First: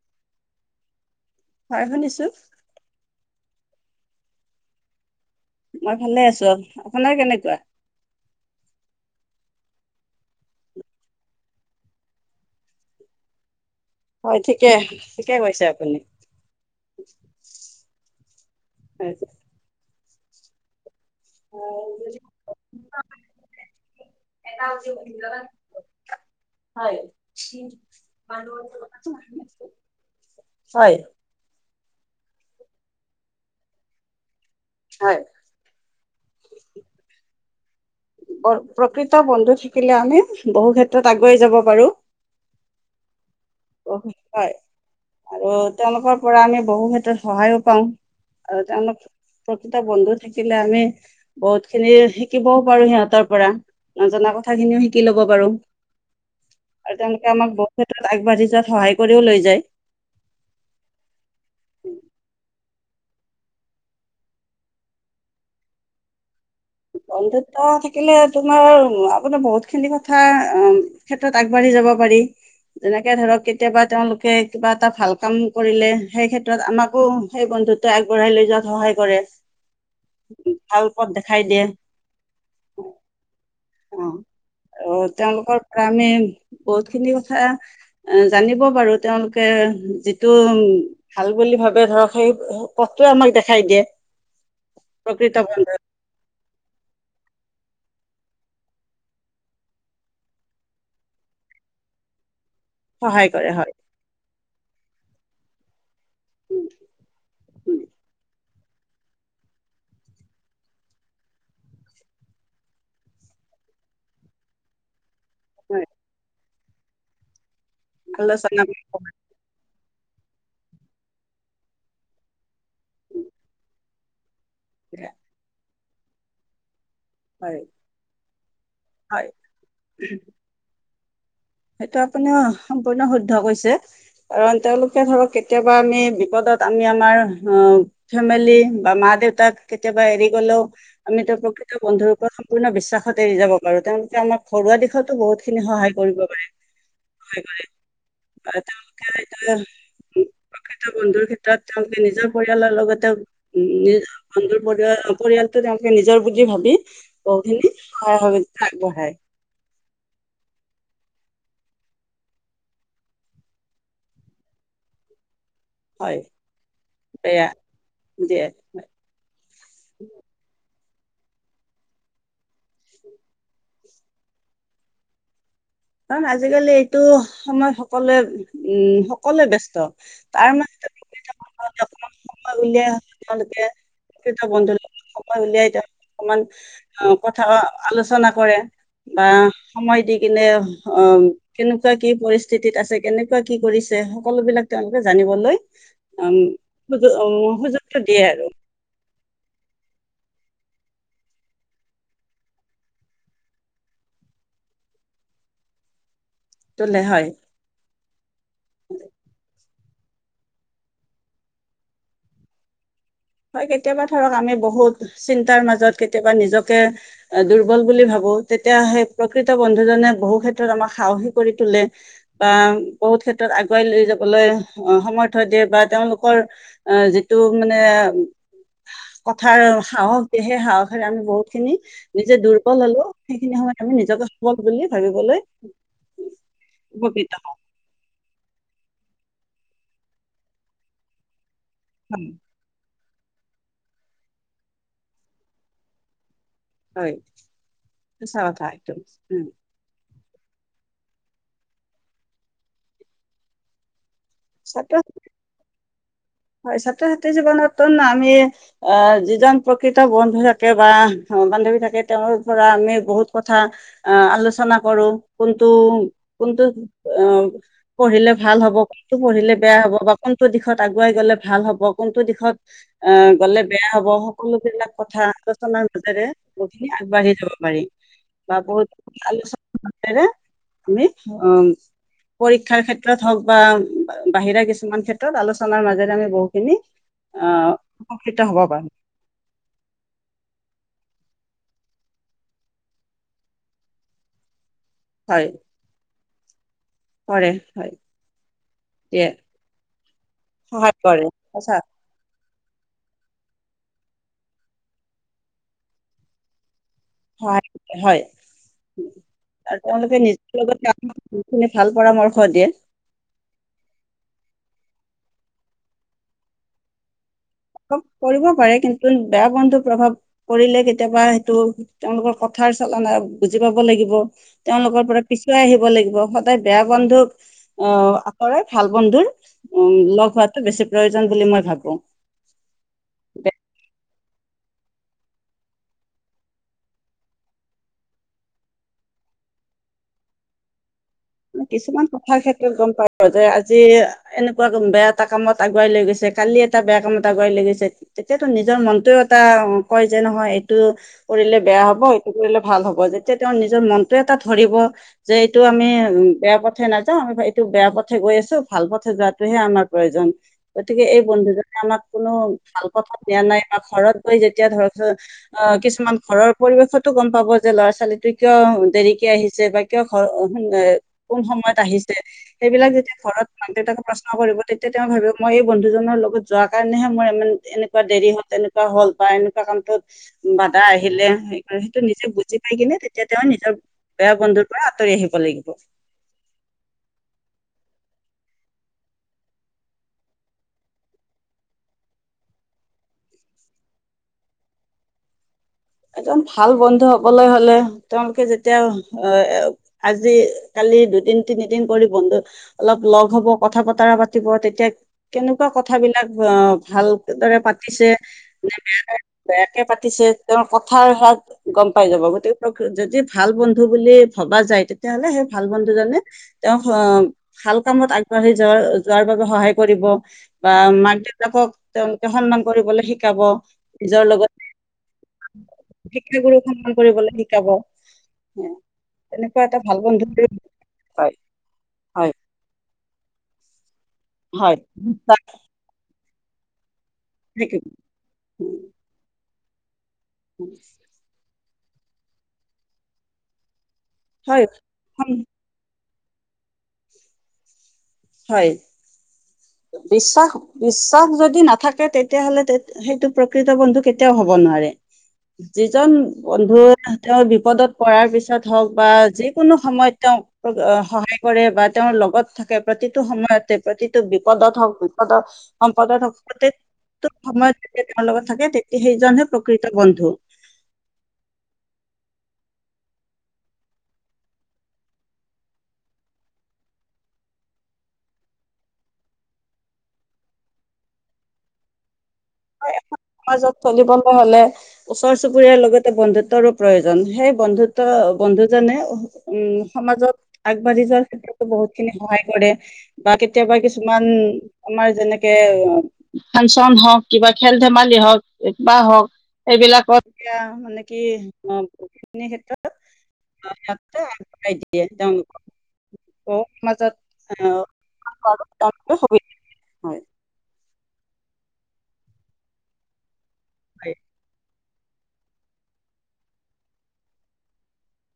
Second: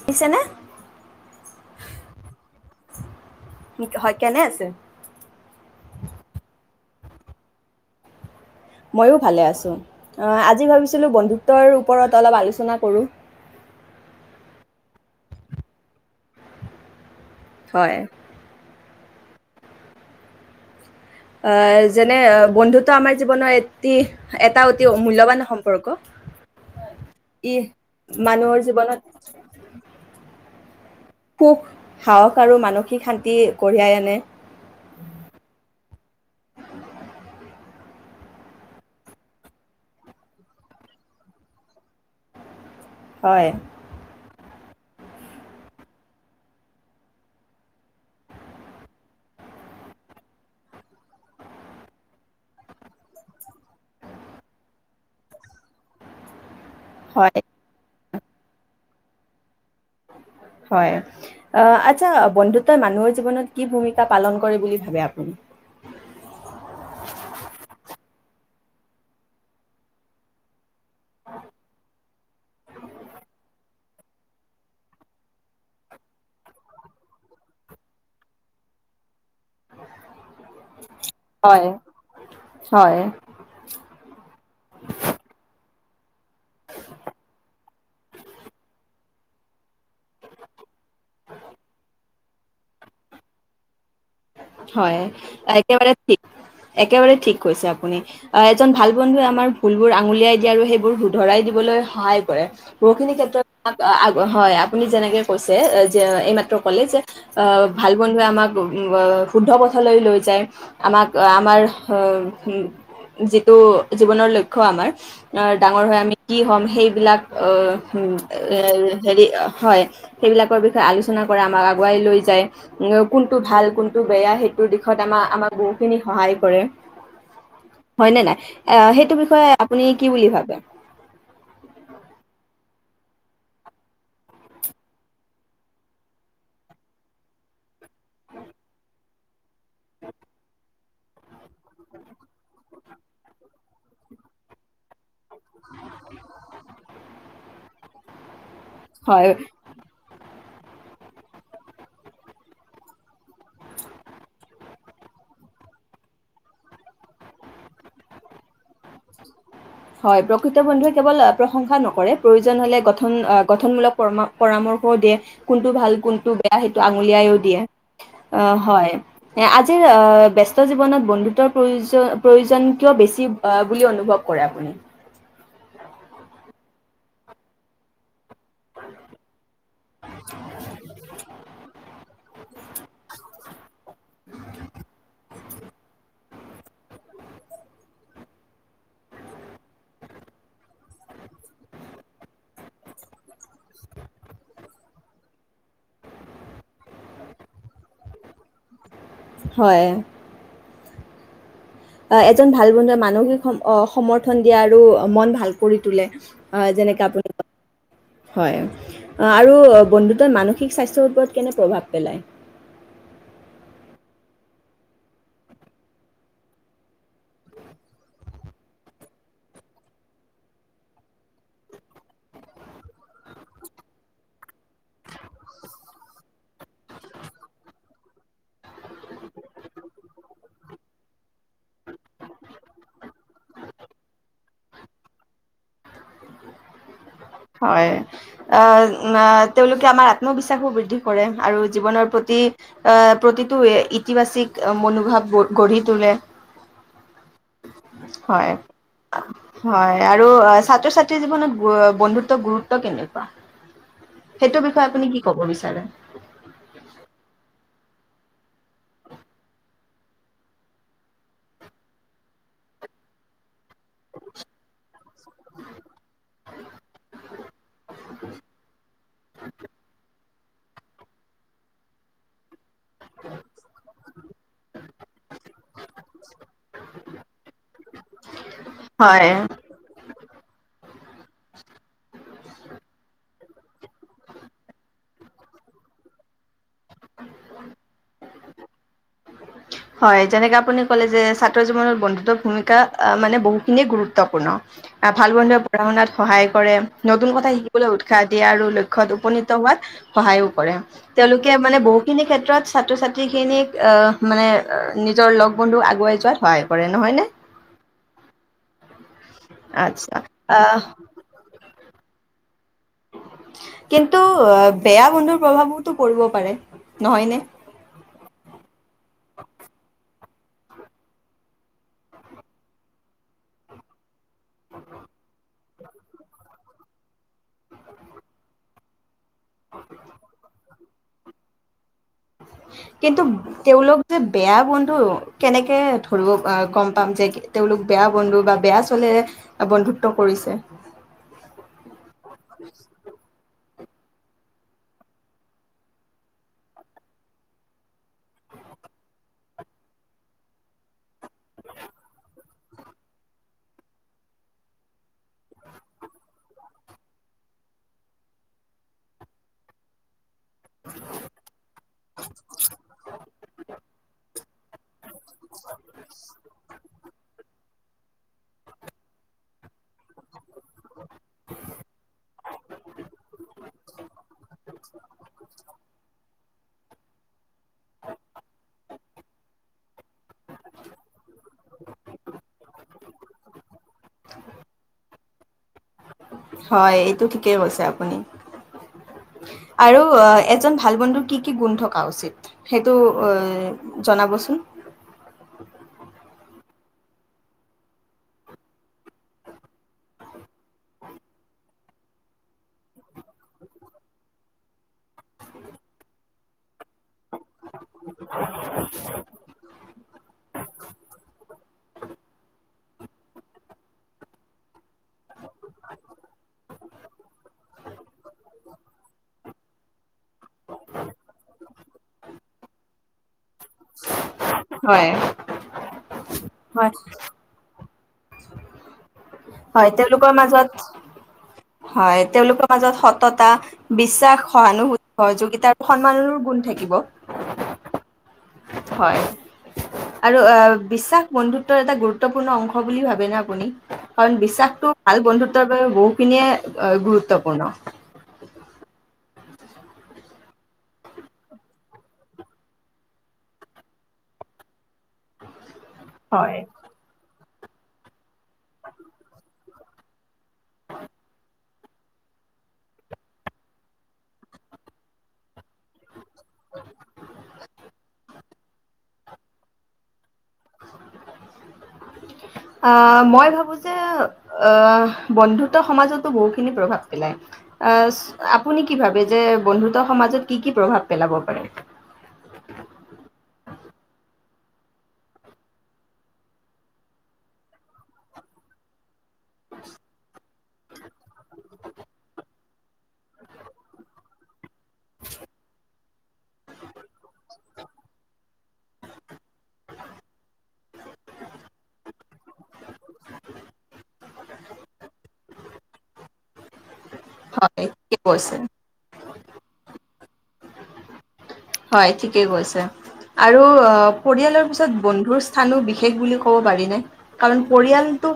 শুনিছেনে হয় শুনিছো হয় কেনে আছে মই ভালে আছো অ আপোনাৰ কেনেকুৱা ময়ো ভালে আছো আজি ভাবিছিলো বন্ধুত্বৰ ওপৰত অলপ আলোচনা কৰোঁ হয় ঠিকে ঠিকে কৈছে আপুনি হয় হয় আহ যেনে বন্ধুত্ব আমাৰ জীৱনৰ এতি এটা অতি মূল্যৱান সম্পৰ্ক হয় ই মানুহৰ জীৱনত হয় সুখ সাহস আৰু মানসিক শান্তি কঢ়িয়াই আনে হয়',। প্ৰকৃত বন্ধু থাকিলে আমি বহু ক্ষেত্ৰত আগুৱাই যাব পাৰোঁ। হয়। বহুত হয় আৰু তেওঁলোকৰ পৰা আমি বহু ক্ষেত্ৰত সহায়ো পাওঁ আৰু তেওঁলোক প্ৰকৃত বন্ধু থাকিলে আমি বহুত খিনি শিকিবও পাৰোঁ সিহঁতৰ পৰা, নজনা কথাখিনিও শিকি লব পাৰোঁ। আৰু তেওঁলোকে হয়, আমাক বহুত ক্ষেত্ৰত, আগবাঢ়িছে, য'ত সহায় কৰিও লৈ যায়। হয়, আহ আচ্ছা বন্ধুত তই মানুহৰ জীৱনত কি ভূমিকা পালন কৰে বুলি ভাবে আপুনি? বন্ধুত্ব থাকিলে তোমাৰ, আপোনাৰ বহুতখিনি কথা ক্ষেত্ৰত আগবাঢ়ি যাব পাৰি। যেনেকে ধৰক কেতিয়াবা তেওঁলোকে কিবা এটা ভাল কাম কৰিলে, সেইক্ষেত্ৰত আমাকো সেই বন্ধুত্বই আগবঢ়াই লৈ যোৱাত সহায় কৰে। ভাল পথ দেখা দিয়ে, হয়, হয়। অ', তেওঁলোকৰ গামেম বহুতখিনি কথা আ জানিব পাৰোঁ। তেওঁলোকে যিটো ভাল বুলি ভাবে ধৰক, সেই পথটোৱে আমাক দেখাই দিয়ে। হয়, প্ৰকৃত বন্ধুৱে একেবাৰে ঠিক। একেবাৰে ঠিক কৈছে আপুনি, এজন ভাল বন্ধুৱে আমাৰ ভুলবোৰ আঙুলিয়াই দিয়ে আৰু সেইবোৰ শুধৰাই দিবলৈ সহায় কৰে। বহুতখিনি সহায় ক্ষেত্ৰত কৰে হয়। [unintelligible] হয় আপুনি যেনেকে, কৈছে যে যে, এইমাত্ৰ উম, ক'লে যে, আ উম, ভাল বন্ধুৱে আমাক [unintelligible] শুদ্ধ পথলৈ লৈ যায় আমাক, আমাৰ যিটো জীৱনৰ লক্ষ্য আমাৰ ডাঙৰ হয় হৈ আমি কি হ'ম? সেইবিলাক অ' হুম, এ, আলোচনা হেৰি হয়। সেইবিলাকৰ বিষয়ে আলোচনা কৰে আমাক আগুৱাই লৈ যায়। উ, কোনটো ভাল কোনটো টো বেয়াহে যুনটো দিশত আমাৰ-আমাৰ গ খিনি সহায় কৰে। হয় হয়নে নাই? আ সেইটো হয় বিষয়ে আপুনি কি বুলি ভাবে? সেইটো আপুনি সম্পূৰ্ণ শুদ্ধ কৈছে। কাৰণ তেওঁলোকে ধৰক কেতিয়াবা আমি বিপদত আমি আমাৰ ফেমেলি বা মা-দেউতাক কেতিয়াবা এৰি গলেওঁ, আমি এতিয়া প্ৰকৃত বন্ধুৰ ওপৰত সম্পূৰ্ণ বিশ্বাসত এৰিব যাব পাৰোঁ। তেওঁলোকে আমাক ঘৰুৱা দিশত বহুতখিনি সহায় কৰিব পাৰে। বাই-বাই। অ-তেওঁলোকে হয় এতিয়া, প্ৰকৃত বন্ধুৰ ক্ষেত্ৰত তেওঁলোকে নিজৰ পৰিয়ালৰ লগতে উম, নিজ বন্ধুৰ পৰিয়াল- পৰিয়ালতটো, তেওঁলোকে নিজৰ বুলি ভাবি বহুখিনি সহায় হ আগবঢ়াই। হয়', প্ৰকৃত বন্ধুৱে কেৱল প্ৰশংসা নকৰে, প্ৰয়োজন হলে গঠন-গঠনমূলক পৰামৰ্শও দিয়ে। কোনটো ভাল, হয় কোনটো বেয়া, সেইটো আঙুলিয়াইও বেয়া দিয়ে অ', দিয়ে। হয়', আজিৰ ব্যস্ত জীৱনত বন্ধুত্বৰ প্ৰয়োজন-প্ৰয়োজন কিয় বেছি অ', বুলি অনুভৱ কৰে আপুনি? কাৰণ আজিকালি এইটো সময়ত সকলোৱে, উম', সকলোৱে ব্যস্ত তাৰ মাজতে অলপমান সময় উলিয়াই, তেওঁলোকে প্ৰকৃত বন্ধুক সময় উলিয়াই তেওঁ অকমান কথা আলোচনা কৰে বা সময় দি কিনে, অ', কেনেকুৱা কি', পৰিস্থিতিত আছে, কেনেকুৱা কি', কৰিছে, সকলো বিলাক তেওঁলোকে জানিবলৈ উম', সুযোগটো দিয়ে আৰু। হয়', এজন ভাল বন্ধুৱে মানসিক সমৰ্থন দিয়ে আৰু মন ভাল কৰি তোলে। হয়', তোলে যেনেকৈ হয় আপুনি হয়',। আৰু বন্ধুত্ব মানসিক স্বাস্থ্যৰ ওপৰত কেনে প্ৰভাৱ পেলায়? হয়', কেতিয়াবা ধৰক আমি বহুত চিন্তাৰ মাজত কেতিয়াবা নিজকে দুৰ্বল বুলি ভাবো, তেতিয়া সেই প্ৰকৃত বন্ধুজনে বহু ক্ষেত্ৰত আমাক সাহসী কৰি তোলে বা বহুত ক্ষেত্ৰত আগুৱাই লৈ যাবলৈ সমৰ্থয় দিয়ে বা তেওঁলোকৰ যিটো মানে কথাৰ সাহস দিয়ে সেই সাহসেৰে আমি বহুত খিনি নিজে দুৰ্বল হ'লো সেইখিনি সময়ত আমি নিজকে সবল বুলি ভাবিবলৈ উপকৃত। হয়', আ', তেওঁলোকে আমাৰ আত্মবিশ্বাসো বৃদ্ধি কৰে। আৰু জীৱনৰ হম প্ৰতি, আহ', প্ৰতিটো ইতিবাচিক মনোভাৱ গঢ়ি তোলে। হয়', সঁচা হয়। কথা এইটো উম',। হয় আৰু অ', ছাত্ৰ-ছাত্ৰীৰ জীৱনত বন্ধুত্ব, গুৰুত্ব কেনেকুৱা? সেইটো বিষয়ে ছাত্ৰ আপুনি কি ক'ব বিচাৰে? হয়', ছাত্ৰ-ছাত্ৰী জীৱনতো আমি অ', যিজন প্ৰকৃত বন্ধু থাকে বা বান্ধৱী থাকে, তেওঁৰ পৰা আমি বহুত ক কথা আলোচনা কৰো। কোনটো-কোনটো অ', পঢ়িলে ভাল হ'ব, কোনটো পঢ়িলে বেয়া হ'ব বা কোনটো দিশত আগ, পোৱাই গ'লে ভাল হ'ব কোনটো দিশত, আহ', গ'লে বেয়া হব। সকলোবিলাক কথা আলোচনাৰ মাজেৰে বহুখিনি আগবাঢ়ি যাব পাৰি বা বহুত হয়। আলোচনাৰ মাজেৰে আমি অ', পৰীক্ষাৰ ক্ষেত্ৰত হক বা বাহিৰা কিছুমান ক্ষেত্ৰত আলোচনা, আলোচনাৰ মাজেৰে আমি বহুখিনি, [unintelligible] [unintelligible] হয়', যেনেকে আপুনি কলে যে- ছাত্ৰ জীৱনত বন্ধুত্ব ভূমিকা মানে বহুখিনিয়ে গুৰুত্বপূৰ্ণ ভাল হয় বন্ধুয়ে পঢ়া শুনাত, সহায় কৰে। নতুন কথা কৰে শিকিবলৈ হয় উৎসাহ দিয়ে আৰু লক্ষ্যত দিয়ে উপনীত হোৱাত সহায়ো কৰে। সহায় তেওঁলোকে মানে সঁচা বহুখিনি ক্ষেত্ৰত ছাত্ৰ ছাত্ৰী খিনিক অহ মানে নিজৰ লগ বন্ধু আগুৱাই যোৱাত হয় [unintelligible] হয়। আৰু আচ্ছা তেওঁলোকে নিজৰ আহ লগতে [unintelligible] ভাল পৰামৰ্শ দিয়ে। কিন্তু বেয়া বন্ধুৰ প্ৰভাৱতো পৰিব পাৰে নহয়নে? পৰিব পাৰে কিন্তু বেয়া বন্ধুৰ প্ৰভাৱ কৰিলে কেতিয়াবা সেইটো তেওঁলোকৰ কথাৰ চলনা বুজি পাব লাগিব। তেওঁলোকৰ পৰা পিছুৱাই আহিব লাগিব। স সদাই বেয়া বন্ধুক অহ আঁতৰেই ভাল বন্ধুৰ উম লগ হৱাটো বেছি প্ৰয়োজন বুলি মই ভাবো। কিন্তু তেওঁলোক যে বেয়া বন্ধু কেনেকে ধৰিব আ গম পাম যে তেওঁলোক বেয়া বন্ধু বা বেয়া চলেৰে বন্ধুত্ব কৰিছে। কিছুমান কথাৰ ক্ষেত্ৰত গম পাই যে আজি যি এনেকুৱাকে বেয়া এটা কামত আগুৱাই লৈ গৈছে, কালি এটা বেয়া কামত আগুৱাই লৈ গৈছে। তেতিয়াতো নিজৰ মনটোয়েও কয় যে নহয় এইটো কৰিলে বেয়া হব এইটো কৰিলে ভাল হব যেতিয়া তেওঁ নিজৰ মনটোৱ এটা ধৰিব যে এইটো আমি বেয়া পথে নাযাওঁ [unintelligible] এইটো বেয়া পথে গৈ আছো ভাল পথে যোৱাটোহে আমাৰ প্ৰয়োজন। গতিকে এই বন্ধুজনে আমাক কোনো ভাল পথ দিয়া নাই বা ঘৰত গৈ যেতি এতিয়া ধৰক য কিছুমান ঘৰৰ পৰিৱেশতো গম পাব যে ল'ৰা ছ ছোৱালীটোয়ে কিয় দেৰিকে আহিছে বা কিয় ঘৰ [unintelligible] কোন সময়ত আহিছে সেইবিলাক যেতিয়া ঘৰত মাক দেউতাকে প্ৰশ্ন কৰিব তেতিয়া তেওঁ ভাবিব মই এই বন্ধুজনৰ লগত যোৱা যোৱা কাৰণেহে মোৰ ই এনেকুৱা দেৰি হল তেনেকুৱা হ'ল বা এনেকুৱা কামটোত বাধা আহিলে [unintelligible] সেইটো নিজে বুজি খাই কিনে তেতিয়া তেওঁ নিজৰ বেয়া বন্ধুৰ পৰা আঁতৰি আহিব লাগিব। হয়। এইটো ঠিকেই কৈছে আপুনি আৰু এজন ভাল বন্ধুৰ কি কি গুণ থকা উচিত সেইটো জনাবচোন? একদম ভাল বন্ধু হবলৈ হলে তেওঁলোকে যেতিয়া আজি কালি দুদিন তিনিদিন কৰি বন্ধু অলপ লগ হব কথা বতৰা পাতিব, তেতিয়া কেনেকুৱা কথাবিলাক ভাল দৰে পাতিছে নে বেয়াকে বেয়াকে পাতিছে। তেওঁৰ কথাৰ [unintelligible] গম পাই যাব গতিক যদি ভাল বন্ধু বুলি ভবা যায় তেতিয়াাহলে সেই ভাল বন্ধু জনে তেওঁক আহ ভাল কামত আগবাঢ়ি যোৱাৰ যোৱাৰ বাবে সহায় কৰিব বা মাক দেউতাকক তেওঁলোকে সন্মান কৰিবলৈ শিকাব নিজৰ লগত হয়। [inaudible] শিক্ষাগুৰুক হয় সন্মান কৰিবলৈ শিকাব। এ হয়। তেওঁলোকৰ মাজত হয় হয়। তেওঁলোকৰ মাজত সত্ৰ -তা বিশ্বাস, হয় সহানুভূতি, বিশ্বাস সহযোগিতা সন্মানৰ, কোন থাকিব? [unintelligible] হয়', আৰু বিশ্বাস বন্ধুত, টো এটা গুৰুত্বপূৰ্ণ অংশ বুলি ভাবেনে আপুনি? কাৰণ হয় বিশ্বাসটো ভাল সম- বন্ধুত্বৰ বাবে বহুত, এইখিনিয়ে গুৰুত্বপূৰ্ণ। হয়, বিশ্বাস-বিশ্বাস যদি নাথাকে, তেতিয়াহ'লে সেইটো প্ৰকৃত বন্ধু কেতিয়াও হ'ব নোৱাৰে। যিজন হয়। বন্ধু তেওঁৰ বিপ বিপদত পৰাৰ পিছত হওক বা যিকোনো সময়ত তেওঁক সহায় কৰে বা তেওঁৰ লগত থাকে প্ৰতিটো সময়তে প্ৰতিটো বিপদত হওক, বিপদত-সম্পদত হওক, প্ৰতিটো সময়ত, যেতিয়া তেওঁৰ লগত থাকে তেতিয়া সেইজনহে প্ৰকৃত বন্ধু। আহ, মই, ভাবো যে, আহ, বন্ধুত্ব সমাজতো বহুখিনি প্ৰভাৱ পেলায়। আহ আপুনি কি ভাবে যে বন্ধুত্ব সমাজত কি কি প্ৰভাৱ পেলাব পাৰে? হয়, এখন সমাজত চলিবলৈ হ'লে ওচৰ-চুবুৰীয়াৰ লগতে বন্ধুত্বৰো প্ৰয়োজন। সেই বন্ধুত্ব-বন্ধুজনে উম সমাজত আগবাঢ়ি যোৱাৰ ক্ষেত্ৰতো বহুতখিনি সহায় কৰে, বা কেতিয়াবা কিছুমান আমাৰ যেনেকে ফাংচন হওক কিবা খেল-ধেমালি হওক বা হওক এইবিলাকত এইয়া মানে কি বহুখিনি ক্ষেত্ৰত ইহঁতে আগবঢ়াই দিয়ে তেওঁলোকৰ মাজত [unintelligible] হয় ঠিকে কৈছে। [unintelligible] হয় হয়, ঠিকেই কৈছে। আৰু হয় অ', পৰিয়ালৰ পিছত তত বন্ধুৰ স্থানো বিশেষ বুলি ক'ব পাৰি নে? কাৰণ পৰিয়ালতটো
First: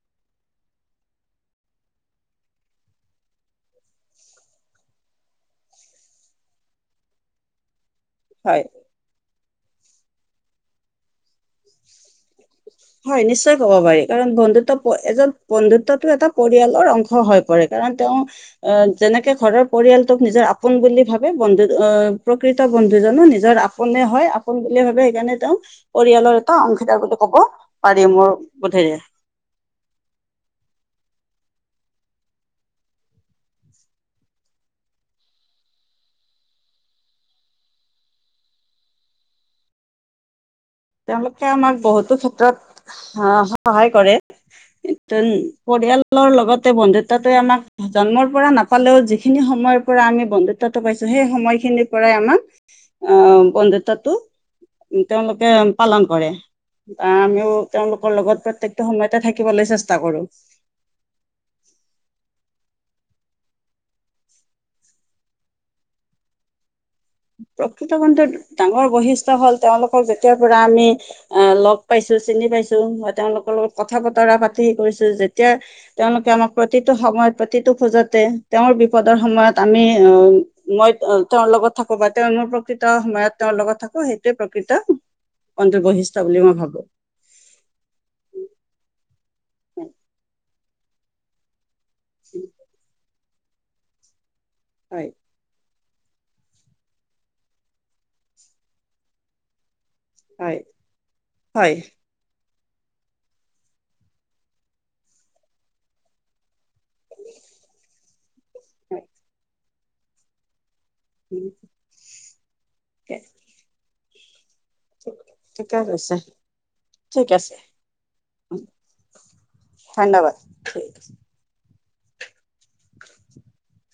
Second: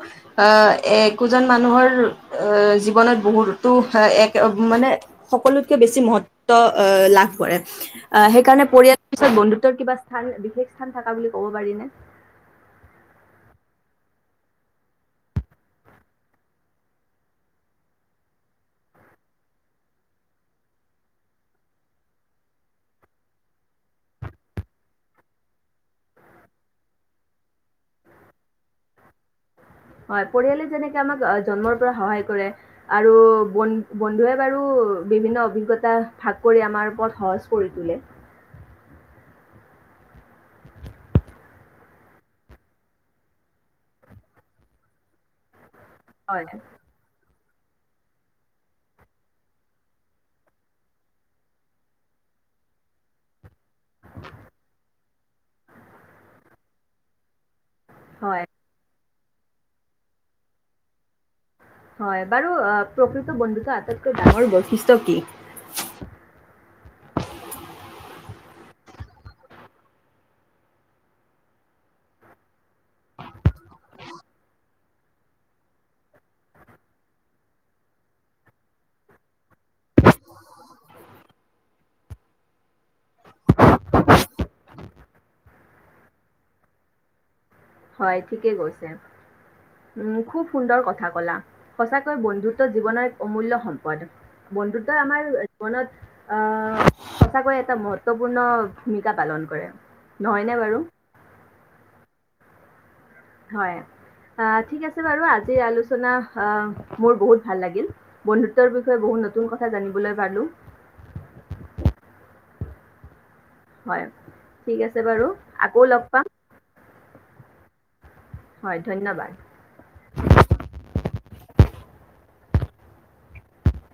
আহ একোজন মানুহৰ এ, জীৱনত বহুতো এক মানে সকলোতকে বেছি মহত্ব লাভ কৰে। আ হয়। সেইকাৰণে পৰিয়ালৰ পিছত বন্ধু, সেইটোৰ কিবা স্থান, বিশেষ স্থান থাকা বুলি ক'ব পাৰিনে? হয়, নিশ্চয় ক'ব পাৰি কাৰণ বন্ধুত্ব এজন, বন্ধুত্বতো এটা পৰিয়ালৰ অংশ হৈ পৰে। কাৰণ তেওঁ আহ, যেনেকে ঘৰৰ পৰিয়ালটোক নিজৰ আপোন বুলি ভাবে বন্ধু, প্ৰকৃত বন্ধুজনো নিজৰ আপোনে হয়, আপোন বুলি ভাবে সেইকাৰণে তেওঁ পৰিয়ালৰ এটা অংশীদাৰ বুলি ক'ব পাৰি, মোৰ বোধেৰে হয় পৰিয়ালে যেনেকে আমাক জন্মৰ পৰা সহায় কৰে আৰু বন্ধ-বন্ধুৱে বাৰু বিভিন্ন অভিজ্ঞতা ভাগ কৰি আমাৰ পথ সহজ কৰি তোলে। তেওঁলোকে আমাক বহুতো ক্ষেত্ৰত আহ, সহায় কৰে, পৰিয়ালৰ হয় লগতে বন্ধুত্বটোৱে আমাক জন্মৰ পৰা নাপালেও যিখিনি সময়ৰ পৰা আমি বন্ধুত্বটো পাইছো, সেই সময়খিনিৰ পৰাই আমাক আহ, বন্ধুত্বটো তেওঁলোকে। পালন কৰে, আমিও তেওঁলোকৰ হয় লগত প্ৰত্যেকটো সময়ত থাকিবলৈ চেষ্টা কৰোঁ। হয় বাৰু, প্ৰকৃত বন্ধুত্বৰ আটাইতকৈ ডাঙৰ বৈশিষ্ট্য কি? প্ৰকৃত বন্ধুত্ব ডাঙৰ বৈশিষ্ট্য হ'ল, তেওঁলোকক যেতিয়াৰ পৰা আমি আহ, লগ পাইছো, চিনি পাইছো, বা তেওঁলোকৰ লগত কথা-বতৰা পাতি কৰিছো, যেতিয়া তেওঁলোকে আমাক প্ৰতিটো সময়ত, প্ৰতিটো খোজতে তেওঁৰ বিপদৰ সময়ত আমি, মই তেওঁৰ লগত থাকো বা তেওঁ মোৰ প্ৰকৃত সময়ত তেওঁৰ লগত থাকো সেইটোৱে প্ৰকৃত বন্ধুৰ বৈশিষ্ট্য বুলি মই ভাবো। হয়, ঠিকেই কৈছে। উম, খুব সুন্দৰ কথা ক'লা। সঁচাকৈ বন্ধুত্ব জীৱনৰ অমূল্য সম্পদ। বন্ধুত্বই হয় আমাৰ জীৱনত আ সঁচাকৈয়ে এটা মহত্বপূৰ্ণ ভূমিকা পালন কৰে। নহয়নে হয়। বাৰু হয়। হয়। অ ঠিক আছে বাৰু আজিৰ আলোচনা অহ মোৰ বহুত ভাল লাগিল বন্ধুত্বৰ বিষয়ে বহুত নতুন কথা কথা জানিবলৈ পালোঁ। [unintelligible] [unintelligible] হয়। ঠিক আছে বাৰু ঠিকে আকৌ লগ কৈছে পাম। ঠিক আছে। হয় ধন্যবাদ ধন্যবাদ। থিক আছে। [inaudible]